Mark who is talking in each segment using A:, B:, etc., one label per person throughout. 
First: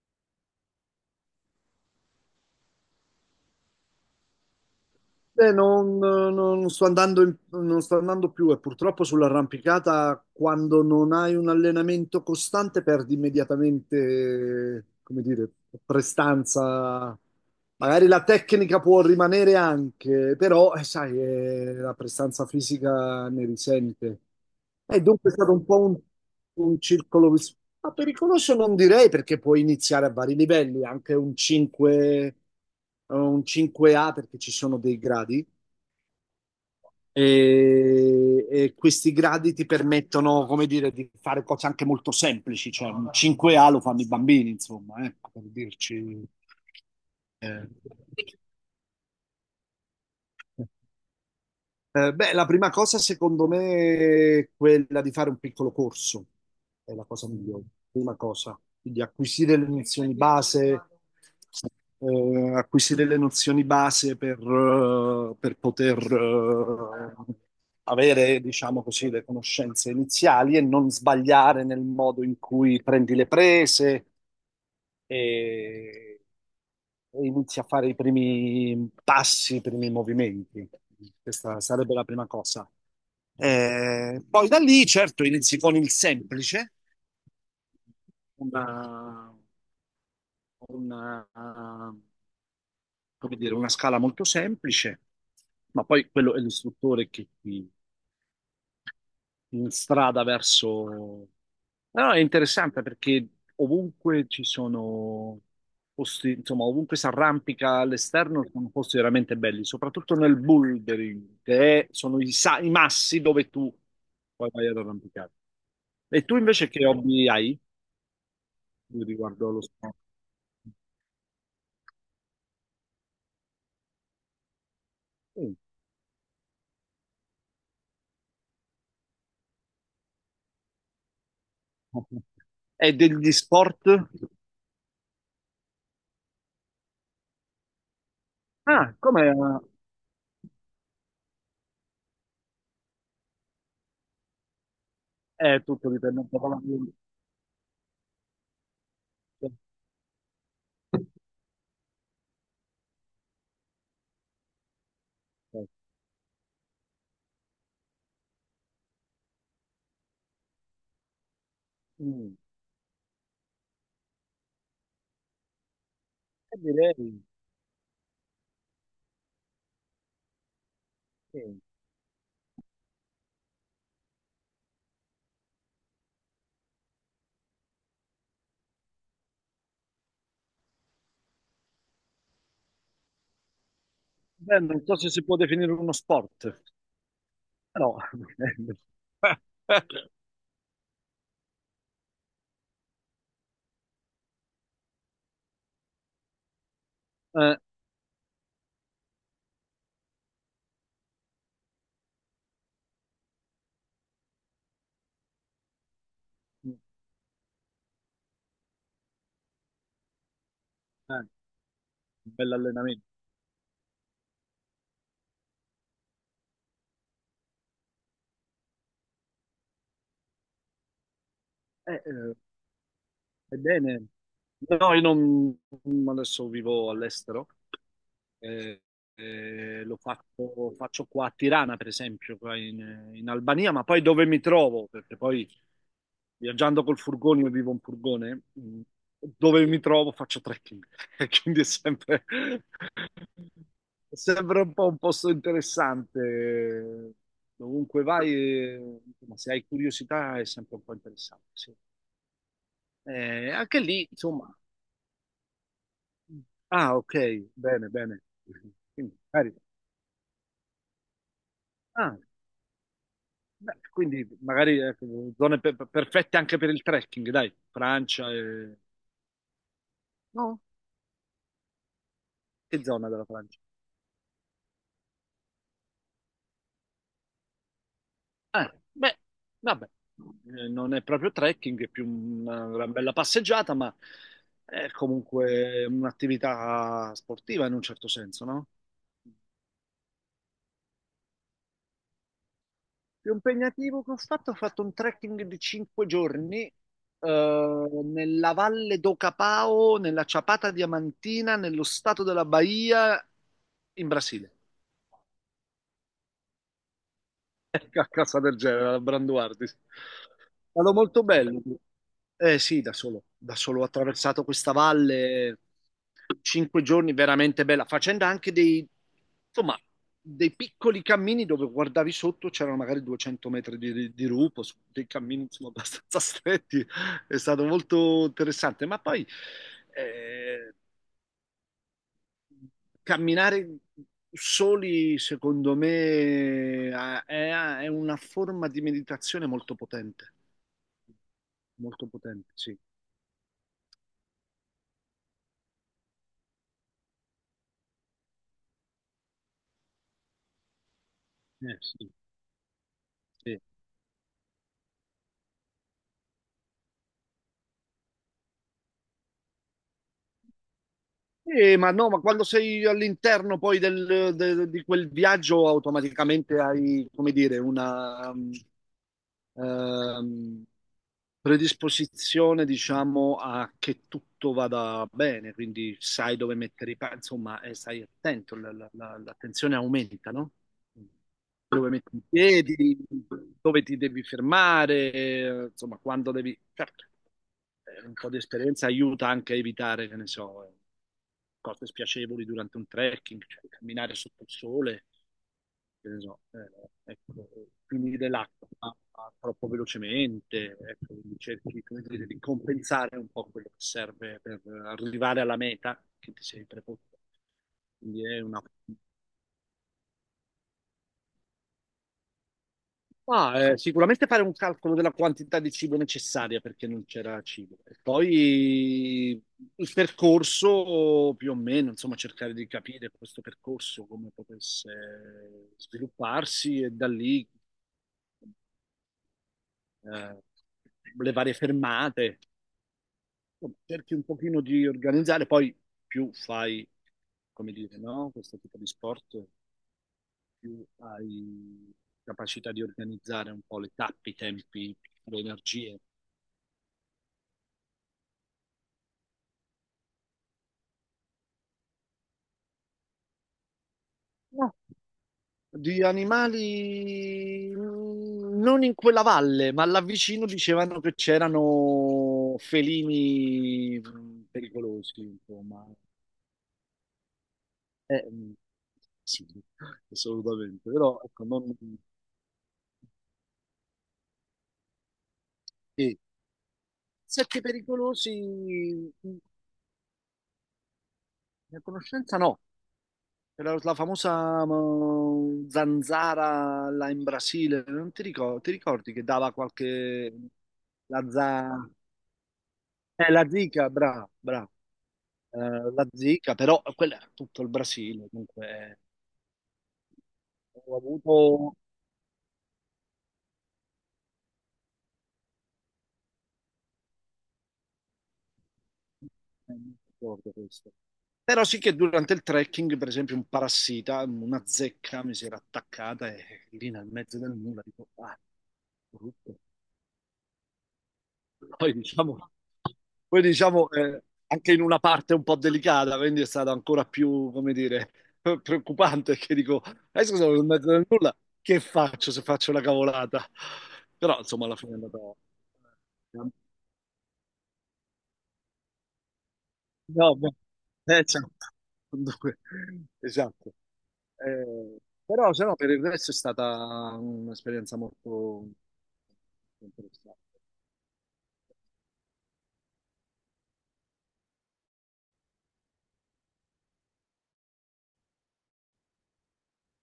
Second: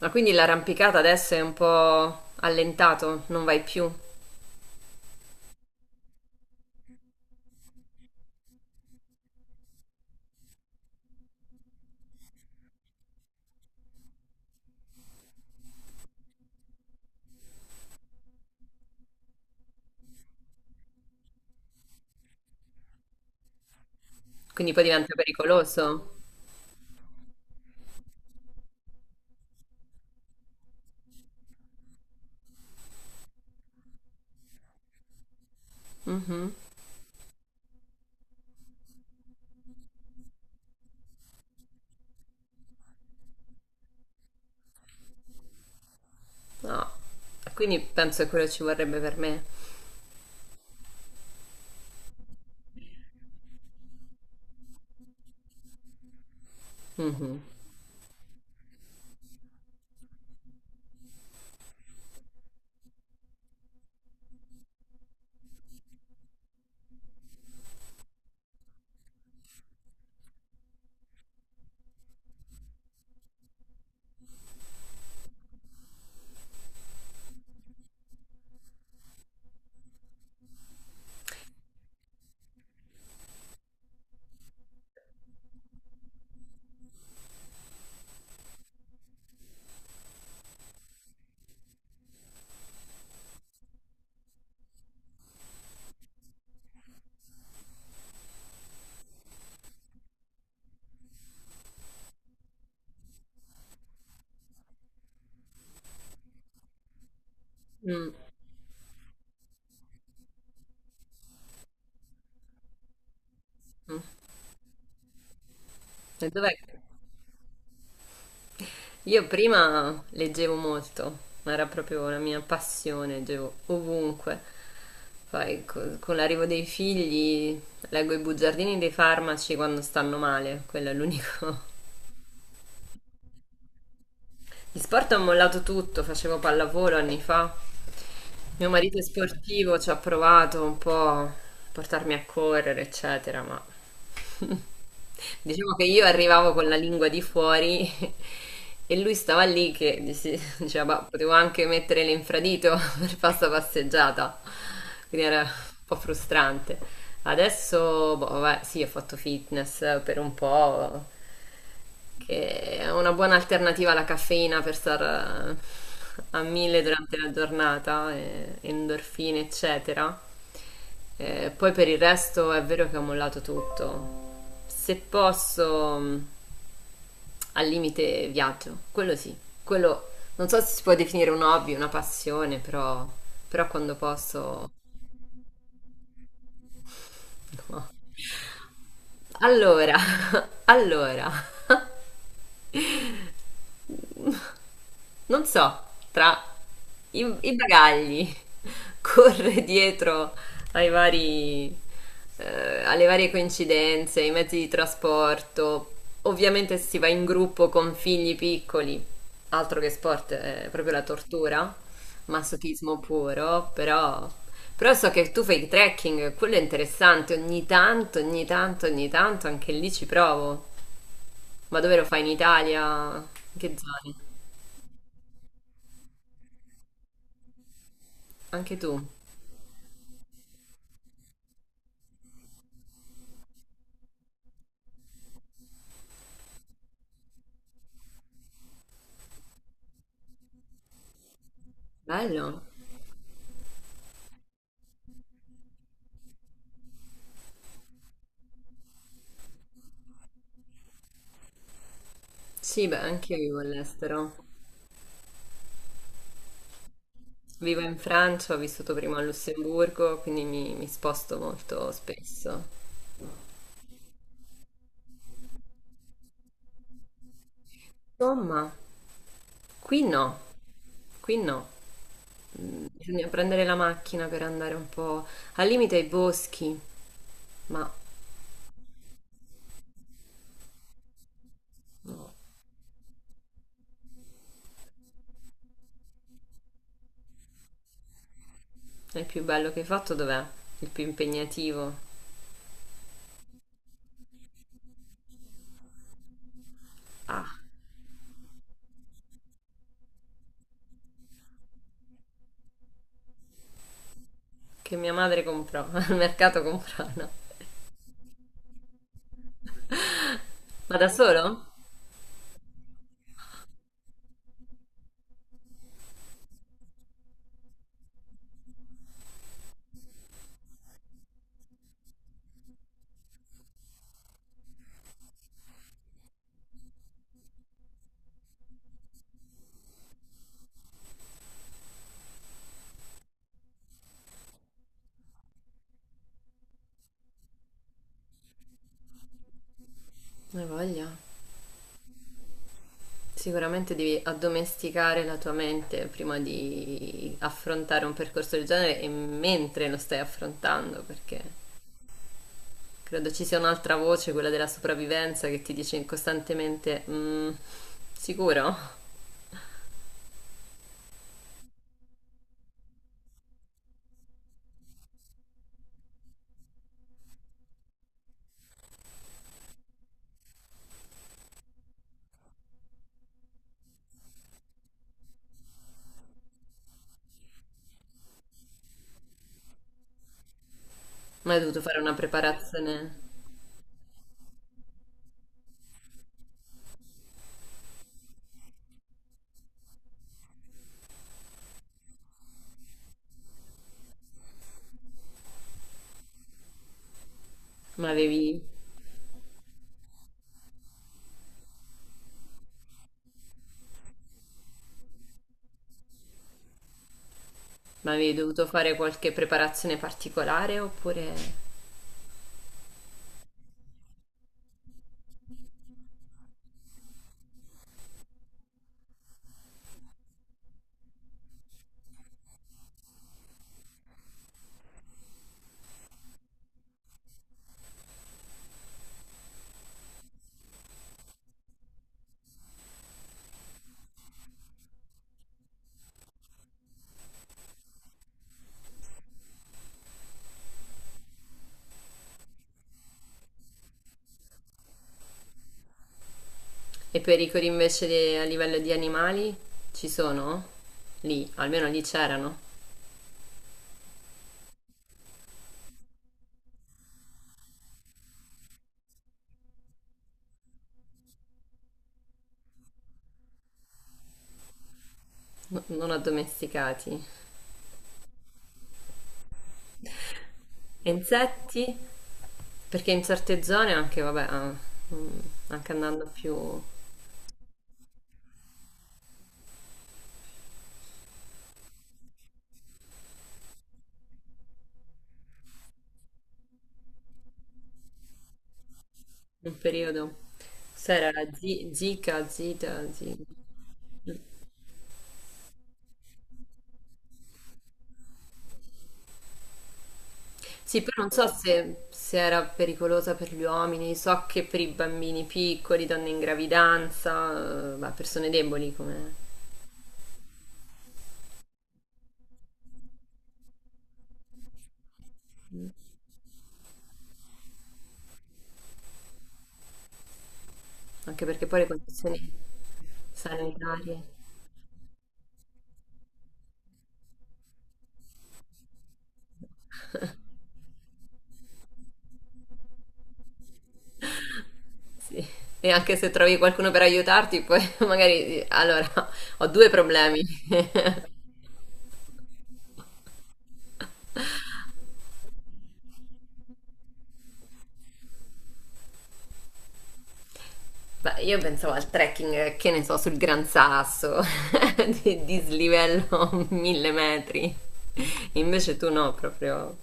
A: Ma quindi l'arrampicata adesso è un po' allentato, non vai più,
B: Non sto andando non sto andando più, e purtroppo sull'arrampicata, quando non hai un allenamento costante, perdi immediatamente, come dire, prestanza. Magari la tecnica può rimanere anche, però sai, la prestanza fisica ne risente.
A: quindi poi
B: E
A: diventa
B: dunque è stato un po' un,
A: pericoloso.
B: un circolo, ma pericoloso non direi, perché puoi iniziare a vari livelli, anche un 5, un 5A, perché ci sono dei gradi,
A: Mhm.
B: e questi gradi ti permettono, come dire, di fare cose anche molto semplici, cioè un 5A lo fanno i bambini, insomma, ecco, per dirci.
A: No.
B: eh.
A: Quindi penso che quello ci vorrebbe per me.
B: Beh, la prima cosa secondo me è quella di fare un piccolo corso, è la cosa
A: Mhm.
B: migliore, prima cosa, quindi acquisire le nozioni base, acquisire le nozioni base per poter avere, diciamo così, le conoscenze iniziali e non sbagliare nel modo in cui prendi le prese, e e inizi a fare i primi passi, i primi movimenti. Questa sarebbe la prima cosa. Poi da lì, certo, inizi con il semplice, una, una, come dire, una scala molto semplice, ma poi quello è l'istruttore che ti in strada verso... No, è interessante, perché ovunque ci sono posti, insomma, ovunque si arrampica
A: Mm,
B: all'esterno sono posti veramente belli, soprattutto nel bouldering, sono i massi dove tu
A: mm.
B: poi vai ad arrampicare. E
A: E
B: tu
A: dov'è?
B: invece che hobby hai
A: Io
B: riguardo allo sport?
A: prima leggevo molto, era proprio la mia passione, leggevo ovunque.
B: Sì.
A: Poi con l'arrivo dei figli leggo i bugiardini dei farmaci quando stanno male, quello è l'unico.
B: E degli sport?
A: Gli sport ho mollato tutto, facevo pallavolo anni fa. Mio
B: Ah,
A: marito è
B: come
A: sportivo, ci ha provato un po' a portarmi a correre, eccetera, ma
B: è
A: diciamo che
B: tutto,
A: io
B: dipende un po'
A: arrivavo con la
B: mia vita.
A: lingua di fuori e lui stava lì che diceva, "Bah, potevo anche mettere l'infradito per fare sta passeggiata." Quindi era un po' frustrante. Adesso, boh, vabbè, sì, ho fatto fitness per un po',
B: Mm.
A: che è una buona alternativa alla caffeina per stare a
B: E
A: mille
B: direi
A: durante la giornata, endorfine, eccetera.
B: sì.
A: Poi per il resto è vero che ho mollato tutto. Se posso, al limite viaggio, quello sì, quello non so se si può definire un hobby, una passione, però, però quando
B: Beh,
A: posso...
B: non so se si può definire uno sport,
A: No.
B: però
A: Allora, allora. Non so, tra i
B: eh,
A: bagagli, corre dietro ai vari, alle varie coincidenze, ai mezzi di trasporto. Ovviamente se si va in gruppo con figli piccoli, altro che sport, è proprio la
B: eh,
A: tortura,
B: bello
A: masochismo
B: allenamento.
A: puro, però, però so che tu fai trekking, quello è interessante, ogni tanto, ogni tanto, ogni tanto, anche lì ci provo. Ma dove
B: Eh,
A: lo fai in
B: eh,
A: Italia? In che
B: Ebbene,
A: zone?
B: no, io non adesso vivo all'estero,
A: Anche
B: eh,
A: tu?
B: lo faccio, faccio qua a Tirana, per esempio, qua in Albania, ma poi dove mi trovo? Perché poi, viaggiando col furgone, io vivo un furgone, dove mi trovo faccio trekking, quindi è sempre,
A: Bello.
B: è sempre un po' un posto interessante. Dovunque vai, insomma, se hai curiosità è sempre un po' interessante, sì.
A: Sì, beh, anche io vivo
B: Anche lì,
A: all'estero.
B: insomma. Ah, ok,
A: Vivo
B: bene,
A: in
B: bene.
A: Francia, ho vissuto prima
B: Quindi,
A: a
B: magari,
A: Lussemburgo, quindi mi sposto molto
B: ah,
A: spesso.
B: beh, quindi magari, ecco, zone perfette anche per il trekking, dai. Francia
A: Insomma,
B: e...
A: qui no,
B: No?
A: qui no.
B: Che
A: Mm,
B: zona della
A: bisogna
B: Francia?
A: prendere la macchina per andare un po' al limite ai boschi, ma
B: Ah, beh, vabbè. Non è proprio trekking, è più
A: no.
B: una bella passeggiata, ma è comunque un'attività sportiva in un certo senso, no?
A: È il più bello che hai fatto dov'è? Il più impegnativo?
B: Più impegnativo che ho fatto un trekking di 5 giorni,
A: Ah,
B: nella Valle d'Ocapao, nella Chapada Diamantina, nello stato della Bahia, in Brasile.
A: che mia madre comprò, al mercato comprano.
B: Qualcosa del genere, alla Branduardi. È stato
A: Ma da
B: molto
A: solo?
B: bello. Eh sì, da solo ho attraversato questa valle, 5 giorni veramente bella, facendo anche dei, insomma, dei piccoli cammini dove guardavi sotto c'erano magari 200 metri di, rupo, su dei cammini, insomma, abbastanza stretti. È stato molto interessante, ma poi... eh, camminare soli, secondo me, è una forma di meditazione
A: Non voglia.
B: molto potente, sì.
A: Sicuramente devi addomesticare la tua mente prima di affrontare un percorso del genere e mentre lo stai affrontando, perché
B: Sì,
A: credo ci sia
B: sì.
A: un'altra voce, quella della sopravvivenza, che ti dice costantemente, "Mm, sicuro?"
B: Ma no, ma quando sei all'interno poi di quel viaggio, automaticamente hai, come dire, una, ehm, predisposizione, diciamo, a che tutto vada bene, quindi sai dove mettere i piedi, insomma, e stai attento, l'attenzione aumenta, no?
A: Ma hai dovuto
B: Dove
A: fare una
B: metti i piedi,
A: preparazione?
B: dove ti devi fermare, insomma, quando devi... Certo, un po' di esperienza aiuta anche a evitare, che ne so, cose spiacevoli durante un trekking, cioè camminare sotto il sole, che ne so, ecco,
A: Ma
B: finire
A: avevi,
B: l'acqua troppo velocemente, ecco, quindi cerchi, come dire, di compensare un po' quello che serve per arrivare alla meta che ti sei preposto.
A: ma
B: Quindi
A: avevi
B: è una...
A: dovuto fare qualche preparazione particolare oppure...
B: Ah, sicuramente fare un calcolo della quantità di cibo necessaria, perché non c'era cibo. E poi il percorso più o meno, insomma, cercare di capire questo percorso, come potesse svilupparsi, e da lì eh, le varie fermate, insomma, cerchi un pochino di organizzare. Poi più fai, come dire, no? Questo tipo di sport, più hai capacità di organizzare un po' le tappe, i tempi, le energie.
A: E pericoli invece a livello di animali ci sono? Lì, almeno lì c'erano,
B: No. Di animali non in quella valle, ma là vicino dicevano che c'erano felini pericolosi, insomma.
A: non addomesticati.
B: Eh, mm, sì, assolutamente,
A: E
B: però ecco, non,
A: insetti? Perché in certe zone anche, vabbè, ah, mm, anche
B: sì.
A: andando più in
B: Sette pericolosi, la conoscenza no, era la famosa zanzara là in Brasile, non ti ricordi, ti ricordi che dava
A: un periodo,
B: qualche...
A: se
B: La,
A: era la
B: za...
A: zika, zita,
B: la zika, brava, brava. Eh, la zika, però quella era tutto il Brasile, comunque ho
A: Sì, poi non so
B: avuto...
A: se, se era pericolosa per gli uomini, so che per i bambini piccoli, donne in gravidanza, ma persone deboli, come...
B: non ricordo questo. Però sì che durante il trekking, per esempio, un parassita, una zecca mi si era attaccata, e lì nel mezzo del nulla, dico, ah, brutto.
A: anche perché poi le
B: Poi diciamo,
A: condizioni
B: poi diciamo,
A: sanitarie,
B: anche in una parte un po' delicata, quindi è stato ancora più, come dire, preoccupante, che dico, scusa, sono in mezzo nel nulla, che faccio se faccio una cavolata? Però insomma alla fine è andata...
A: sì. E anche se trovi qualcuno per aiutarti, poi magari... Allora, ho due
B: No,
A: problemi.
B: beh, certo. Dunque, esatto. Eh, Però se no, per il resto è stata un'esperienza molto interessante.
A: Beh, io pensavo al trekking, che ne so, sul Gran Sasso, di dislivello 1000 metri. Invece tu no, proprio.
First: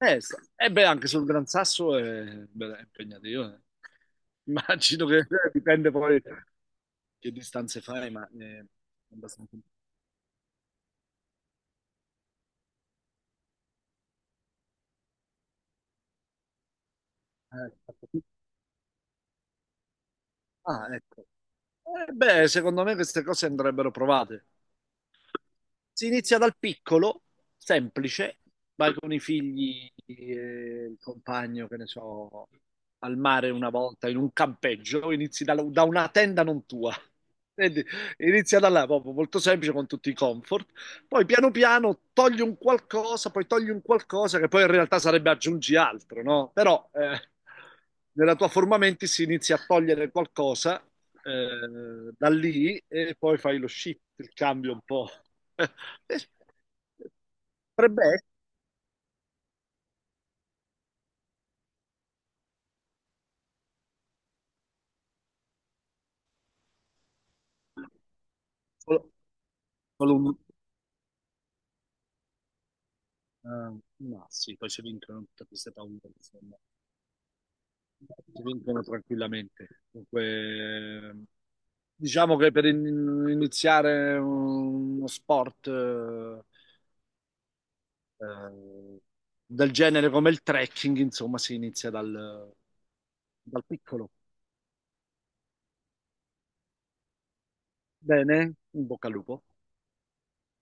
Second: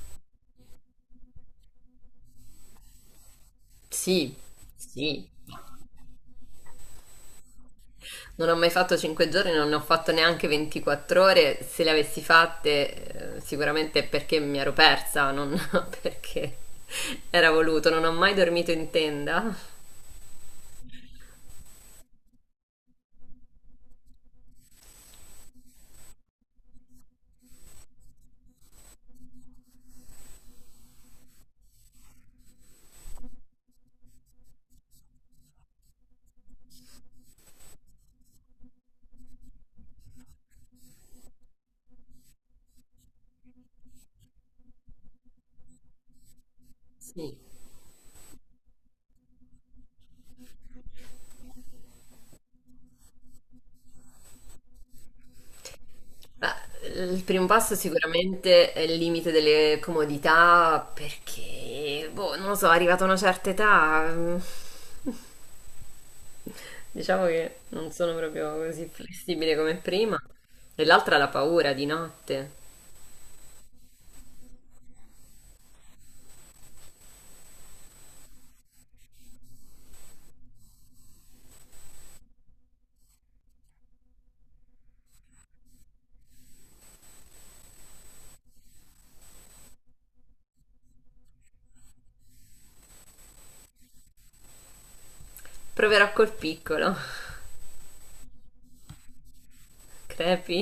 B: Beh, anche sul Gran Sasso è, beh, è impegnativo.
A: Sì,
B: Immagino che
A: sì.
B: dipende poi che distanze fai, ma
A: Non ho mai fatto
B: è
A: 5 giorni,
B: abbastanza...
A: non ne ho fatto neanche 24 ore. Se le avessi fatte, sicuramente è perché mi ero persa, non perché era voluto. Non ho
B: eh,
A: mai dormito in tenda.
B: ah, ecco. Beh, secondo me queste cose andrebbero provate. Si inizia dal piccolo, semplice, vai con i figli e il compagno, che ne so, al mare una volta, in un campeggio, inizi da una tenda non tua. Vedi? Inizia da là, proprio molto semplice, con tutti i comfort. Poi piano piano togli un qualcosa, poi togli un qualcosa, che poi in realtà sarebbe aggiungi altro, no? Però
A: Sì.
B: nella tua forma menti si inizia a togliere qualcosa da lì, e poi fai lo shift, il cambio un po'. Eh,
A: Beh, il primo passo
B: Potrebbe essere
A: sicuramente è il limite delle comodità perché, boh, non lo so, arrivata a una certa età, mm, diciamo che non sono proprio così
B: solo
A: flessibile come prima.
B: solo
A: E l'altra è la paura di notte.
B: un... ma sì, poi si vincono tutte queste paure, insomma. Si vincono tranquillamente. Dunque, diciamo che per iniziare uno sport eh, del genere, come il trekking, insomma, si inizia dal piccolo.
A: Proverò col piccolo.
B: Bene, in bocca al lupo.
A: Crepi.